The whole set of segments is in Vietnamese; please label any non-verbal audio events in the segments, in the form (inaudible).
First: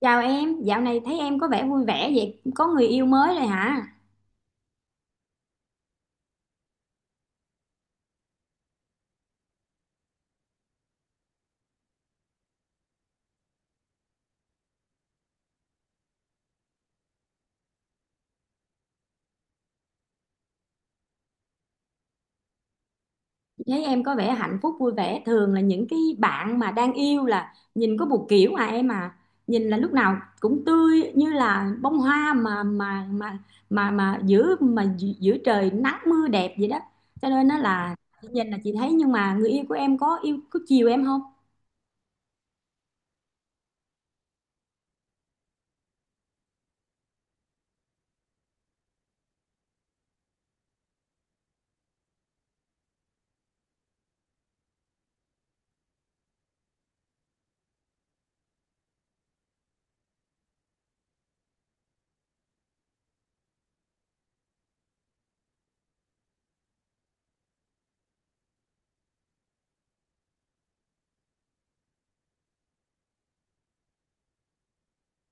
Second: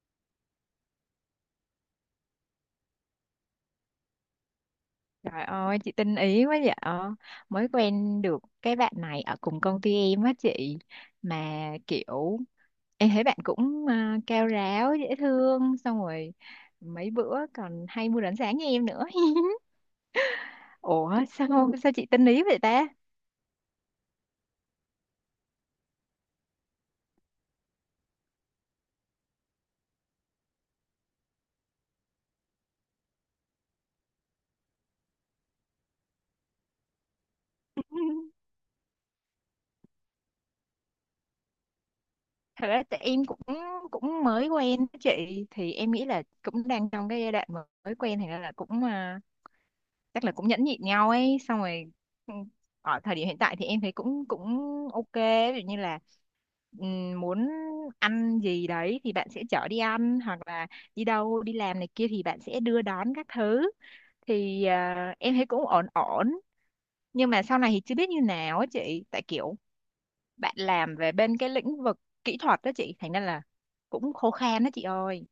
Chào em, dạo này thấy em có vẻ vui vẻ vậy, có người yêu mới rồi hả? Trời ơi, chị tinh ý quá vậy. Ờ, Mới quen được cái bạn này ở cùng công ty em á chị. Mà kiểu em thấy bạn cũng cao ráo, dễ thương. Xong rồi mấy bữa còn hay mua đánh sáng như em nữa. (laughs) Ủa sao sao chị tinh ý vậy ta? Thấy em có vẻ hạnh phúc vui vẻ, thường là những cái bạn mà đang yêu là nhìn có một kiểu à em à, nhìn là lúc nào cũng tươi như là bông hoa mà giữa mà gi- giữa trời nắng mưa đẹp vậy đó. Cho nên nó là chị nhìn là chị thấy, nhưng mà người yêu của em có yêu có chiều em không? Thật ra tại em cũng cũng mới quen á chị, thì em nghĩ là cũng đang trong cái giai đoạn mà mới quen thì ra là cũng chắc là cũng nhẫn nhịn nhau ấy. Xong rồi ừ, ở thời điểm hiện tại thì em thấy cũng cũng ok. Ví dụ như là muốn ăn gì đấy thì bạn sẽ chở đi ăn, hoặc là đi đâu đi làm này kia thì bạn sẽ đưa đón các thứ, thì em thấy cũng ổn ổn. Nhưng mà sau này thì chưa biết như nào á chị, tại kiểu bạn làm về bên cái lĩnh vực kỹ thuật đó chị, thành ra là cũng khô khan đó chị ơi,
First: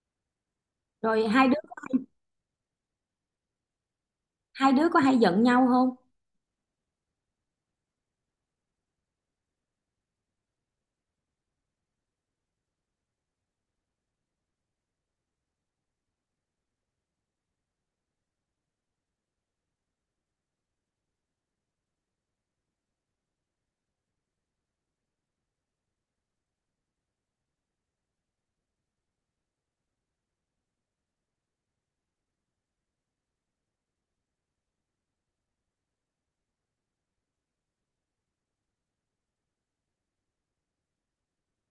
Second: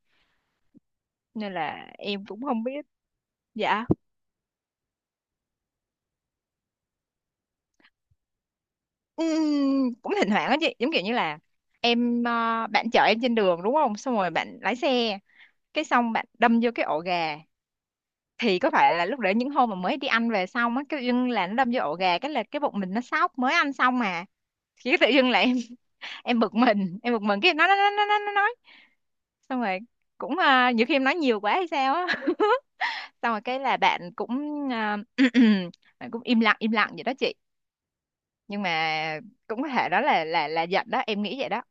Rồi hai nên đứa là em cũng không biết. Dạ. hai đứa có hay giận nhau không? Cũng thỉnh thoảng á chị, giống kiểu như là em bạn chở em trên đường đúng không, xong rồi bạn lái xe cái xong bạn đâm vô cái ổ gà. Thì có phải là lúc đấy những hôm mà mới đi ăn về xong á, cái dưng là nó đâm vô ổ gà, cái là cái bụng mình nó sóc mới ăn xong mà. Cái tự dưng là em (laughs) em bực mình cái nó nói. Xong rồi cũng nhiều khi em nói nhiều quá hay sao á. (laughs) Xong rồi cái là bạn cũng (clears throat) bạn cũng im lặng vậy đó chị. Nhưng mà cũng có thể đó là giận đó, em nghĩ vậy đó.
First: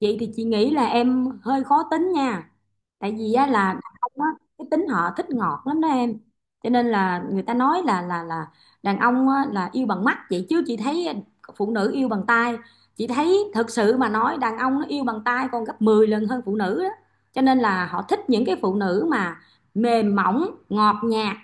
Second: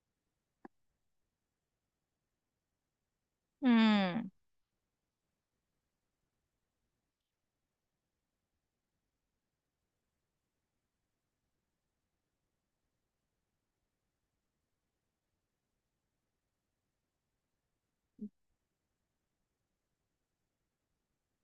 Vậy thì chị nghĩ là em hơi khó tính nha. Tại vì á, ừ là đàn ông á, cái tính họ thích ngọt lắm đó em, cho nên là người ta nói là đàn ông á, là yêu bằng mắt, vậy chứ chị thấy phụ nữ yêu bằng tai. Chị thấy thực sự mà nói đàn ông nó yêu bằng tai còn gấp 10 lần hơn phụ nữ đó. Cho nên là họ thích những cái phụ nữ mà mềm mỏng ngọt nhạt,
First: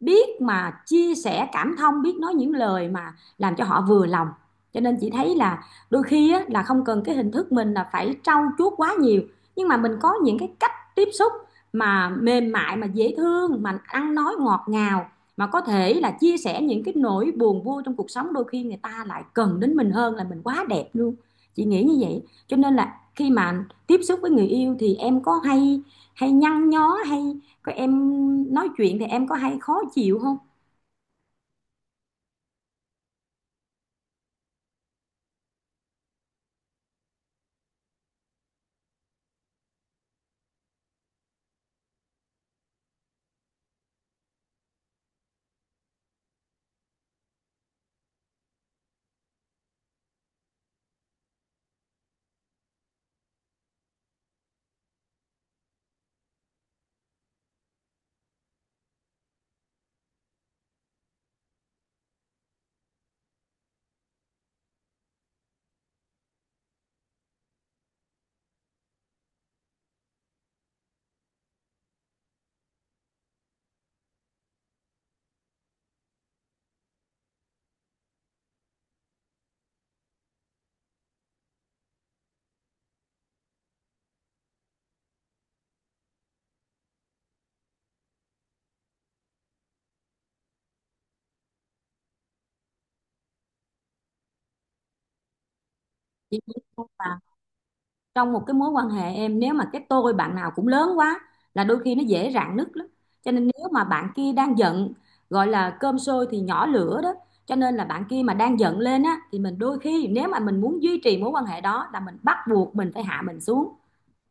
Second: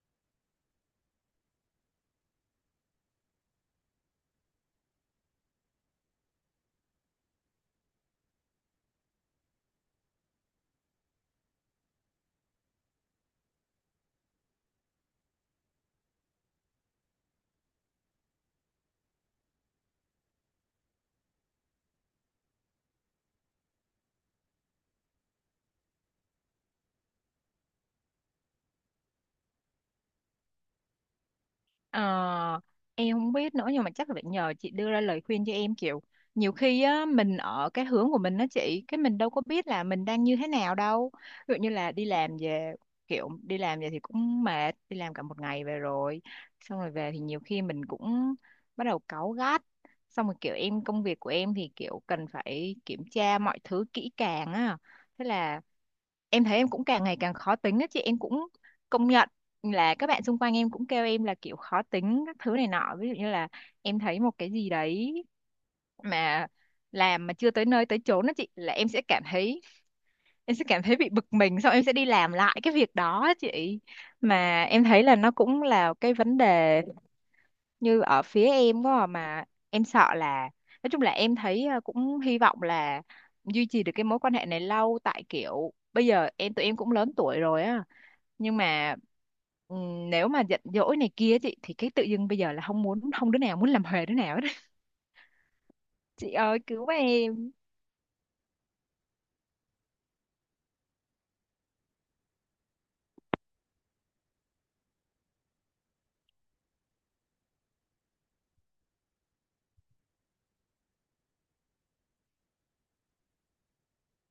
biết mà chia sẻ cảm thông, biết nói những lời mà làm cho họ vừa lòng. Cho nên chị thấy là đôi khi á, là không cần cái hình thức mình là phải trau chuốt quá nhiều, nhưng mà mình có những cái cách tiếp xúc mà mềm mại, mà dễ thương, mà ăn nói ngọt ngào, mà có thể là chia sẻ những cái nỗi buồn vui trong cuộc sống, đôi khi người ta lại cần đến mình hơn là mình quá đẹp luôn. Chị nghĩ như vậy. Cho nên là khi mà tiếp xúc với người yêu thì em có hay hay nhăn nhó hay có em nói chuyện thì em có hay khó chịu không? ờ, em không biết nữa, nhưng mà chắc là phải nhờ chị đưa ra lời khuyên cho em. Kiểu nhiều khi á mình ở cái hướng của mình đó chị, cái mình đâu có biết là mình đang như thế nào đâu. Ví dụ như là đi làm về thì cũng mệt, đi làm cả một ngày về rồi. Xong rồi về thì nhiều khi mình cũng bắt đầu cáu gắt. Xong rồi kiểu em, công việc của em thì kiểu cần phải kiểm tra mọi thứ kỹ càng á. Thế là em thấy em cũng càng ngày càng khó tính á chị, em cũng công nhận là các bạn xung quanh em cũng kêu em là kiểu khó tính các thứ này nọ. Ví dụ như là em thấy một cái gì đấy mà làm mà chưa tới nơi tới chốn đó chị, là em sẽ cảm thấy bị bực mình, xong em sẽ đi làm lại cái việc đó á chị. Mà em thấy là nó cũng là cái vấn đề như ở phía em quá mà em sợ là, nói chung là em thấy cũng hy vọng là duy trì được cái mối quan hệ này lâu, tại kiểu bây giờ tụi em cũng lớn tuổi rồi á. Nhưng mà nếu mà giận dỗi này kia chị, thì cái tự dưng bây giờ là không đứa nào muốn làm huề đứa nào hết. (laughs) Chị Chị nghĩ ơi không? cứu Và em. trong một cái mối quan hệ em, nếu mà cái tôi bạn nào cũng lớn quá là đôi khi nó dễ rạn nứt lắm. Cho nên nếu mà bạn kia đang giận, gọi là cơm sôi thì nhỏ lửa đó. Cho nên là bạn kia mà đang giận lên á, thì mình đôi khi nếu mà mình muốn duy trì mối quan hệ đó là mình bắt buộc mình phải hạ mình xuống.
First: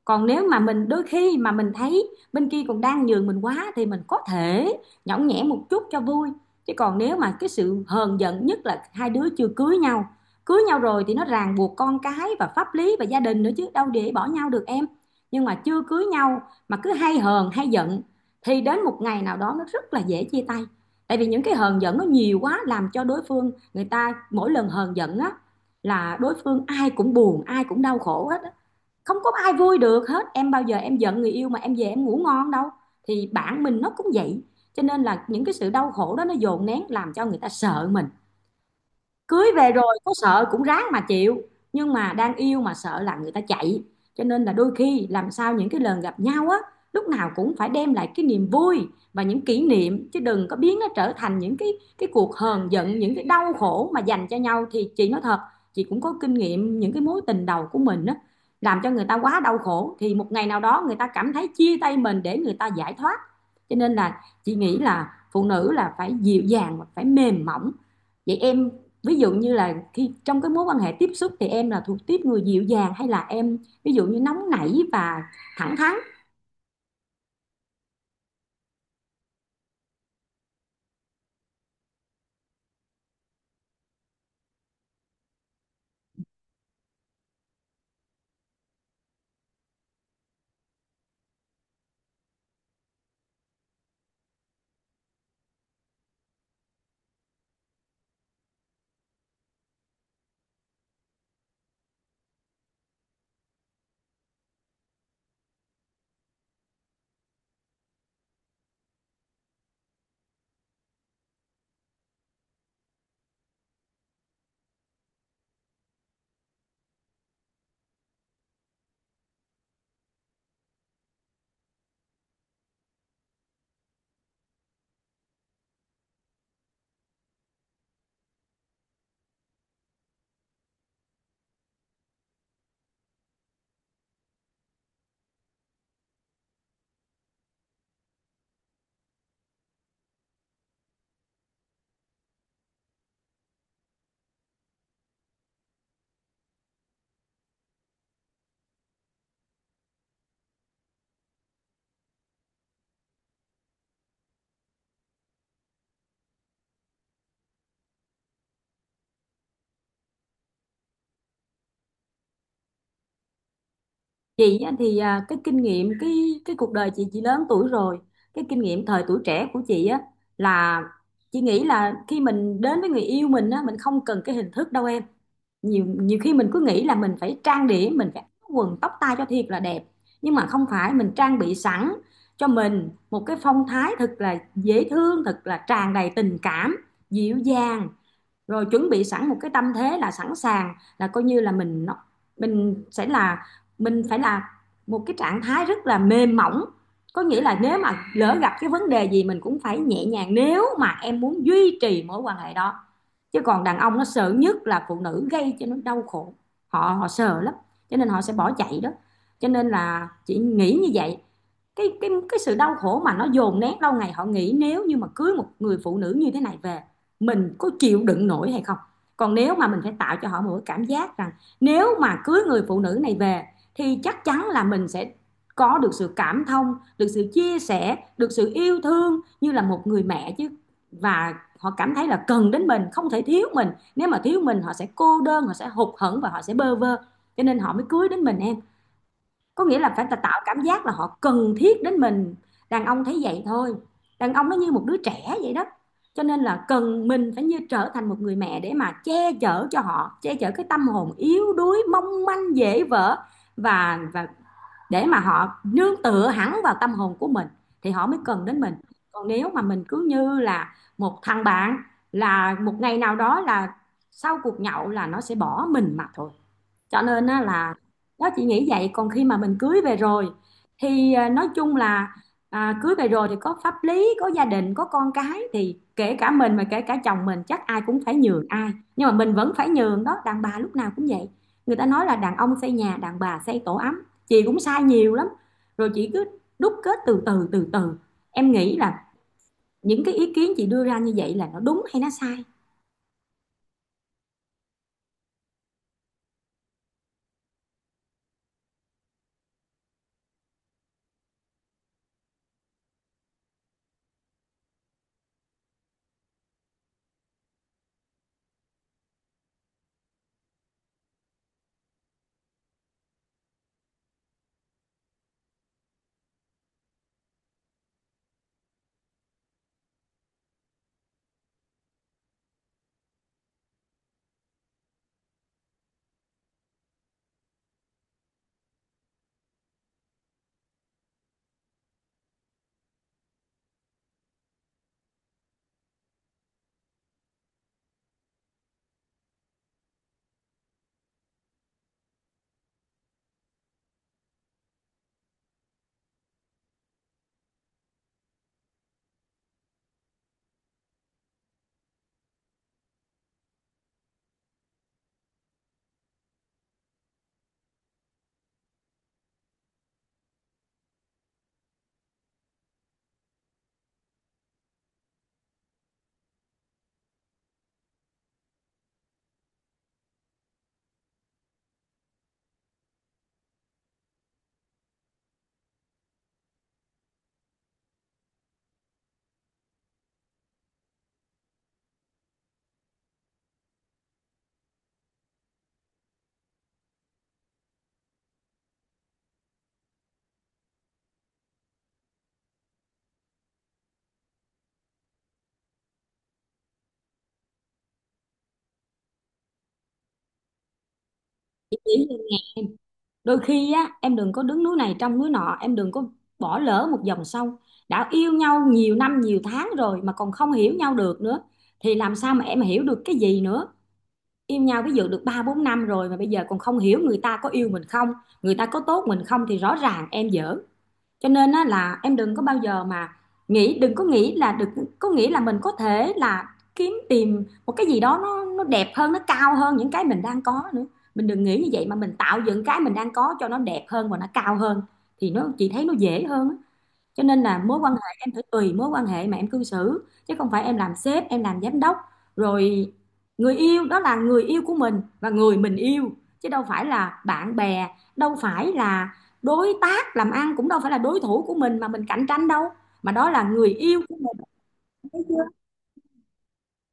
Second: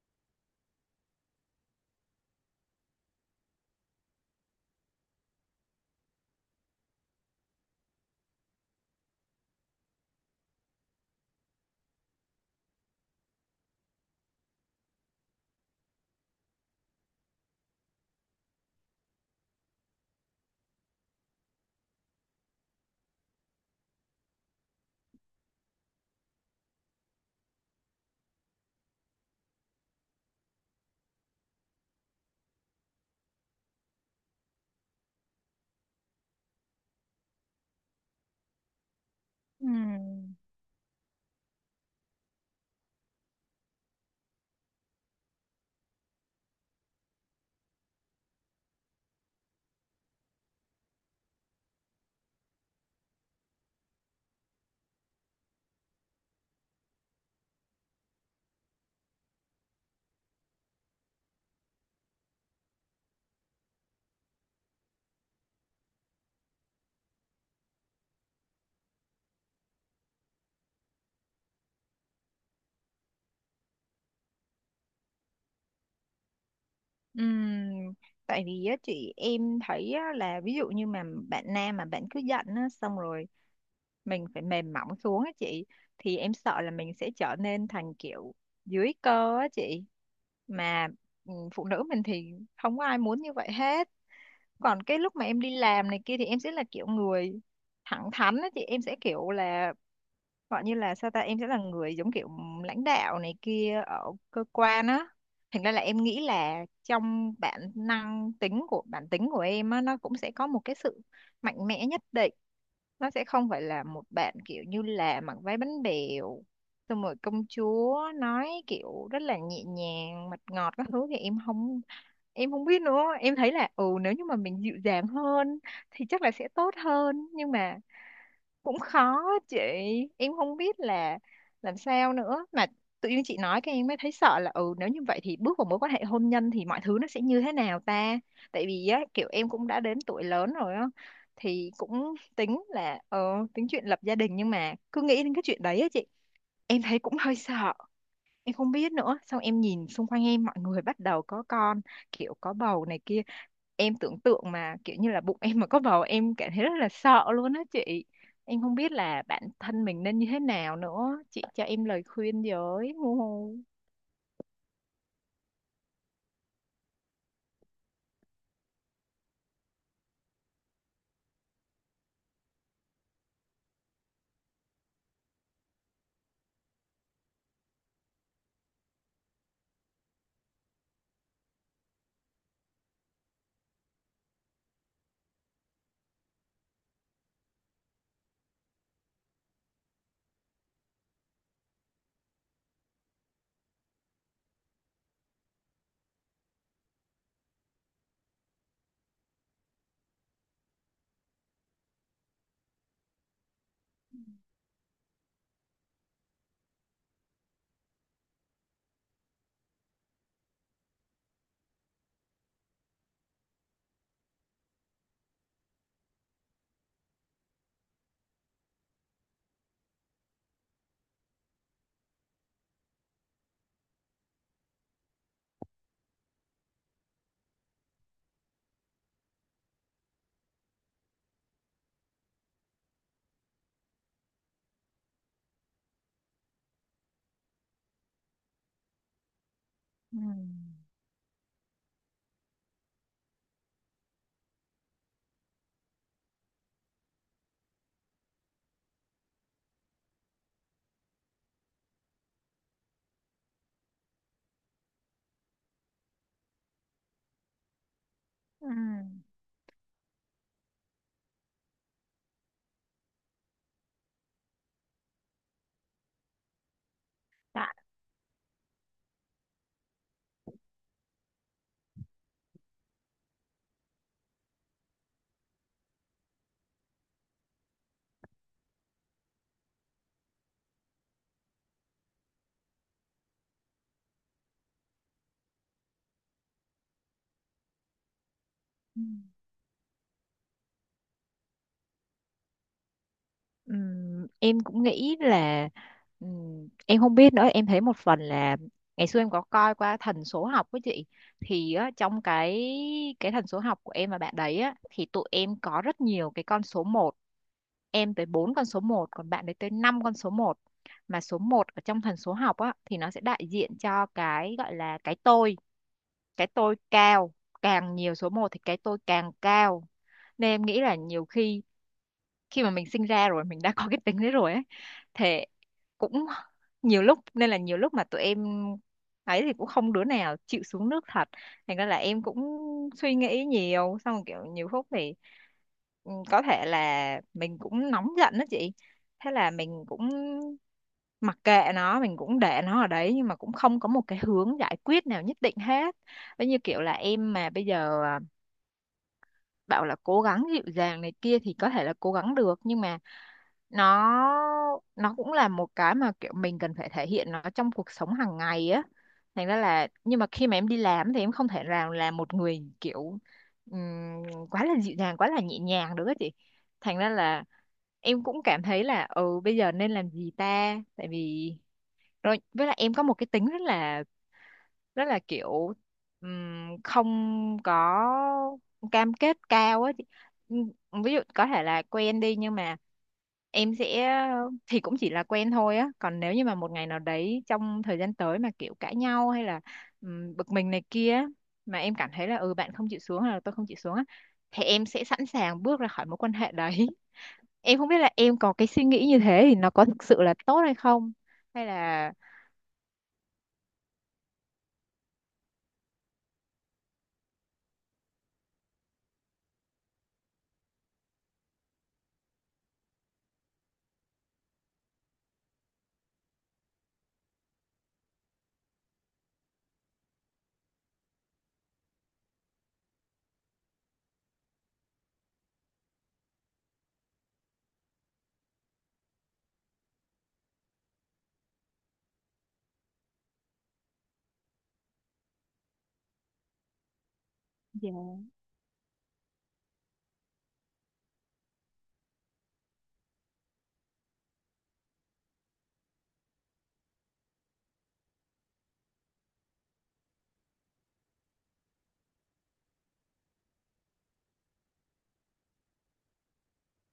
Còn nếu mà mình đôi khi mà mình thấy bên kia còn đang nhường mình quá thì mình có thể nhõng nhẽo một chút cho vui. Chứ còn nếu mà cái sự hờn giận, nhất là hai đứa chưa cưới nhau, cưới nhau rồi thì nó ràng buộc con cái và pháp lý và gia đình nữa chứ đâu để bỏ nhau được em. Nhưng mà chưa cưới nhau mà cứ hay hờn hay giận thì đến một ngày nào đó nó rất là dễ chia tay. Tại vì những cái hờn giận nó nhiều quá làm cho đối phương, người ta mỗi lần hờn giận á, là đối phương ai cũng buồn, ai cũng đau khổ hết, không có ai vui được hết em. Bao giờ em giận người yêu mà em về em ngủ ngon đâu, thì bản mình nó cũng vậy. Cho nên là những cái sự đau khổ đó nó dồn nén làm cho người ta sợ mình. Cưới về rồi có Ừm, sợ cũng ráng mà chịu, nhưng mà đang yêu mà sợ là người ta chạy. Cho nên là đôi khi làm sao những cái lần gặp nhau á, lúc nào cũng phải đem lại cái niềm vui và những kỷ niệm, chứ đừng có biến nó trở thành những cái cuộc hờn giận, những cái đau khổ mà dành cho nhau. Thì chị nói thật, chị cũng có kinh nghiệm những cái mối tình đầu của mình á, làm cho người ta quá đau khổ thì một ngày nào đó người ta cảm thấy chia tay mình để người ta giải thoát. Cho nên là chị nghĩ là phụ nữ là phải dịu dàng và phải mềm mỏng. Vậy em, ví dụ như là khi trong cái mối quan hệ tiếp xúc thì em là thuộc tiếp người dịu dàng hay là em ví dụ như nóng nảy và thẳng thắn? ừm, Tại vì á chị, em thấy á, là ví dụ như mà bạn nam mà bạn cứ giận á, xong rồi mình phải mềm mỏng xuống á chị, thì em sợ là mình sẽ trở nên thành kiểu dưới cơ á chị. Mà phụ nữ mình thì không có ai muốn như vậy hết. Còn cái lúc mà em đi làm này kia thì em sẽ là kiểu người thẳng thắn á chị, em sẽ kiểu là, gọi như là sao ta, em sẽ là người giống kiểu lãnh đạo này kia ở cơ quan á. Thành ra là em nghĩ là trong bản tính của em á, nó cũng sẽ có một cái sự mạnh mẽ nhất định. Nó sẽ không phải là một bạn kiểu như là mặc váy bánh bèo, xong rồi công chúa nói kiểu rất là nhẹ nhàng mật ngọt các thứ, thì em không biết nữa. Em thấy là nếu như mà mình dịu dàng hơn thì chắc là sẽ tốt hơn, nhưng mà cũng khó á chị. Em không biết là làm sao nữa, mà tự nhiên chị nói cái em mới thấy sợ là nếu như vậy thì bước vào mối quan hệ hôn nhân thì mọi thứ nó sẽ như thế nào ta. Tại vì á kiểu em cũng đã đến tuổi lớn rồi á, thì cũng tính là tính chuyện lập gia đình. Nhưng mà cứ nghĩ đến cái chuyện đấy á chị, em thấy cũng hơi sợ. Em không biết nữa, xong em nhìn xung quanh em mọi người bắt đầu có con, kiểu có bầu này kia. Em tưởng tượng mà kiểu như là bụng em mà có bầu, em cảm thấy rất là sợ luôn á chị. Em không biết là bản thân mình nên như thế nào nữa, chị cho em lời khuyên với. Hu. Hu. Chị á thì à, cái kinh nghiệm, cái cuộc đời chị lớn tuổi rồi, cái kinh nghiệm thời tuổi trẻ của chị á, là chị nghĩ là khi mình đến với người yêu mình á, mình không cần cái hình thức đâu em. Nhiều nhiều khi mình cứ nghĩ là mình phải trang điểm, mình phải áo quần tóc tai cho thiệt là đẹp, nhưng mà không phải. Mình trang bị sẵn cho mình một cái phong thái thật là dễ thương, thật là tràn đầy tình cảm, dịu dàng, rồi chuẩn bị sẵn một cái tâm thế là sẵn sàng, là coi như là mình nó, mình sẽ là, mình phải là một cái trạng thái rất là mềm mỏng. Có nghĩa là nếu mà lỡ gặp cái vấn đề gì mình cũng phải nhẹ nhàng, nếu mà em muốn duy trì mối quan hệ đó. Chứ còn đàn ông nó sợ nhất là phụ nữ gây cho nó đau khổ, họ họ sợ lắm, cho nên họ sẽ bỏ chạy đó. Cho nên là chị nghĩ như vậy. Cái sự đau khổ mà nó dồn nén lâu ngày, họ nghĩ nếu như mà cưới một người phụ nữ như thế này về, mình có chịu đựng nổi hay không. Còn nếu mà mình phải tạo cho họ một cái cảm giác rằng nếu mà cưới người phụ nữ này về thì chắc chắn là mình sẽ có được sự cảm thông, được sự chia sẻ, được sự yêu thương như là một người mẹ chứ. Và họ cảm thấy là cần đến mình, không thể thiếu mình. Nếu mà thiếu mình họ sẽ cô đơn, họ sẽ hụt hẫng và họ sẽ bơ vơ. Cho nên họ mới cưới đến mình em. Có nghĩa là phải Ừ. tạo cảm giác là họ cần thiết đến mình. Đàn ông thấy vậy thôi, đàn ông nó như một đứa trẻ vậy đó. Cho nên là cần mình phải như trở thành một người mẹ để mà che chở cho họ, che chở cái tâm hồn yếu đuối mong manh dễ vỡ, và để mà họ nương tựa hẳn vào tâm hồn của mình, thì họ mới cần đến Ừ. mình. Còn nếu mà mình cứ như là một thằng bạn là một ngày nào đó là sau cuộc nhậu là nó sẽ bỏ mình mà thôi. Cho nên á Dạ. là đó, chị nghĩ vậy. Còn khi mà mình cưới về rồi thì nói chung là, cưới về rồi thì có pháp lý, có gia đình, có con cái, thì kể cả mình mà kể cả chồng mình, chắc ai cũng phải nhường ai, nhưng mà mình vẫn phải nhường đó, đàn bà lúc nào cũng vậy. Người ta nói là đàn ông xây nhà, đàn bà xây tổ ấm. Chị cũng sai nhiều lắm rồi, chị cứ đúc kết từ từ. Em nghĩ là Ừ. những cái ý kiến chị đưa ra như vậy là nó đúng hay nó sai? Em cũng nghĩ là, em không biết nữa. Em thấy một phần là ngày xưa em có coi qua thần số học với chị, thì á trong cái thần số học của em và bạn đấy á, thì tụi em có rất nhiều cái con số 1. Em tới 4 con số 1 còn bạn ấy tới 5 con số 1. Mà số 1 ở trong thần số học á, thì nó sẽ đại diện cho cái gọi là cái tôi. Cái tôi cao, càng nhiều số 1 thì cái tôi càng cao. Nên em nghĩ là nhiều khi khi mà mình sinh ra rồi mình đã có cái tính đấy rồi ấy. Thế cũng nhiều lúc mà tụi em ấy, thì cũng không đứa nào chịu xuống nước thật. Thành ra là em cũng suy nghĩ nhiều, xong rồi kiểu nhiều phút thì có thể là mình cũng nóng giận đó chị. Thế là mình cũng mặc kệ nó, mình cũng để nó ở đấy, nhưng mà cũng không có một cái hướng giải quyết nào nhất định hết. Giống như kiểu là em mà bây giờ bảo là cố gắng dịu dàng này kia thì có thể là cố gắng được. Nhưng mà nó nó cũng là một cái mà kiểu mình cần phải thể hiện nó trong cuộc sống hàng ngày á. Thành ra là, nhưng mà khi mà em đi làm thì em không thể nào là một người kiểu ừm, quá là dịu dàng quá là nhẹ nhàng được á chị. Thành ra là em cũng cảm thấy là bây giờ nên làm gì ta. Tại vì, rồi với lại em có một cái tính rất là kiểu không có cam kết cao á chị. Ví dụ có thể là quen đi, nhưng mà em sẽ thì cũng chỉ là quen thôi á. Còn nếu như mà một ngày nào đấy trong thời gian tới mà kiểu cãi nhau, hay là bực mình này kia á, mà em cảm thấy là bạn không chịu xuống hay là tôi không chịu xuống á, thì em sẽ sẵn sàng bước ra khỏi mối quan hệ đấy. (laughs) Em không biết là em có cái suy nghĩ như thế thì nó có thực sự là tốt hay không, hay là. Đôi khi á, em đừng có đứng núi này trông núi nọ, em đừng có bỏ lỡ một dòng sông. Đã yêu nhau nhiều năm nhiều tháng rồi mà còn không hiểu nhau được nữa thì làm sao mà em hiểu được cái gì nữa. Yêu nhau ví dụ được ba bốn năm rồi mà bây giờ còn không hiểu người ta có yêu mình không, người ta có tốt mình không, thì rõ ràng em dở. Cho nên á, là em đừng có bao giờ mà nghĩ, đừng có nghĩ là được, có nghĩ là mình có thể là kiếm tìm một cái gì đó nó đẹp hơn, nó cao hơn những cái mình đang có nữa. Mình đừng nghĩ như vậy mà mình tạo dựng cái mình đang có cho nó đẹp hơn và nó cao hơn, thì nó chị thấy nó dễ hơn á. Cho nên là mối Dạ. quan hệ em phải tùy mối quan hệ mà em cư xử, chứ không phải em làm sếp, em làm giám đốc. Rồi, người yêu đó là người yêu của mình và người mình yêu, chứ đâu phải là bạn bè, đâu phải là đối tác làm ăn, cũng đâu phải là đối thủ của mình mà mình cạnh tranh đâu, mà đó là người yêu của mình.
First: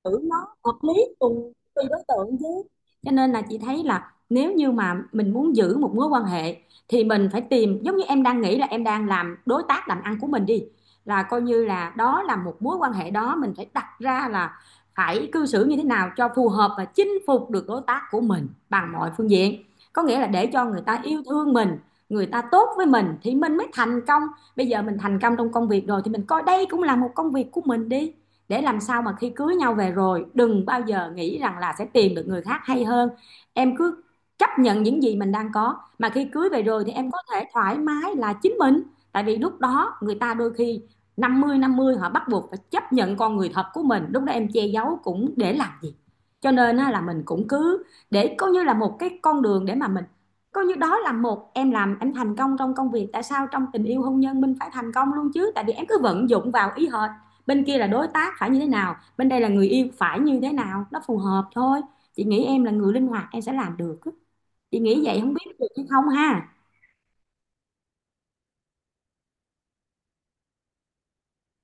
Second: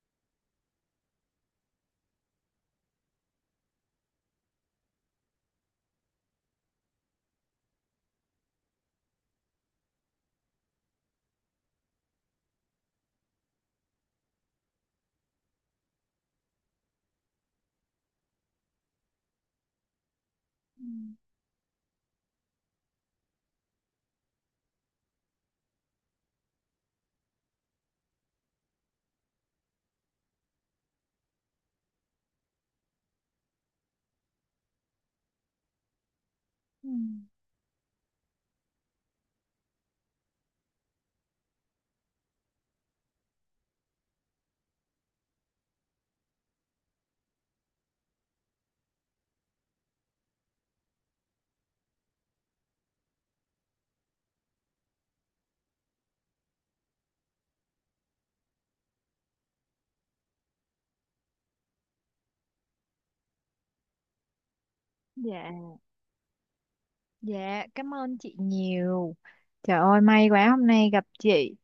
Xử nó hợp lý cùng tùy đối tượng chứ. Cho nên là chị thấy là nếu như mà mình muốn giữ một mối quan hệ thì mình phải tìm, giống như em đang nghĩ là em đang làm đối tác làm ăn của mình đi, là coi như là đó là một mối quan hệ, đó mình phải đặt ra là phải cư xử như thế nào cho phù hợp và chinh phục được đối tác của mình bằng mọi phương diện. Có nghĩa là để cho người ta Ừm, yêu thương mình, người ta tốt với mình thì mình mới thành công. Bây giờ mình thành công trong công việc rồi thì mình coi đây cũng là một công việc của mình đi, để làm sao mà khi cưới nhau về rồi đừng bao giờ nghĩ rằng là sẽ tìm được người khác hay hơn. Em cứ chấp nhận những gì mình đang có, mà khi cưới về rồi thì em có ừm, thể thoải mái là chính mình. Tại vì lúc đó người ta đôi khi 50/50, họ bắt buộc phải chấp nhận con người thật của mình, lúc đó em che giấu cũng để làm gì. Cho nên là mình cũng cứ để coi như là một cái con đường để mà mình coi như đó là một, em làm em thành công trong công việc, tại sao trong tình yêu hôn nhân mình phải thành công luôn chứ. Tại vì em cứ vận dụng vào ý hệt, bên kia là đối tác phải như thế nào, bên đây là người yêu phải như thế nào, nó phù hợp thôi. Chị nghĩ em là người linh hoạt, em sẽ làm được. Chị nghĩ vậy, không biết dạ. được hay không ha. Dạ, cảm ơn chị nhiều. Trời ơi, may quá hôm nay gặp chị,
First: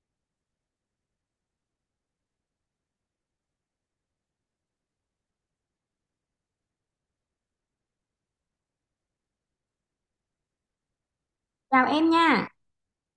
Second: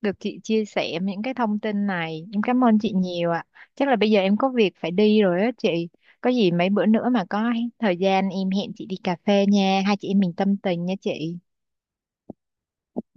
được chị chia sẻ những cái thông tin này. Em cảm ơn chị nhiều ạ. Chắc là bây giờ em có việc phải đi rồi á chị. Có gì mấy bữa nữa mà có thời gian em hẹn chị đi cà phê nha. Hai chị em mình tâm tình nha chị. Chào em nha.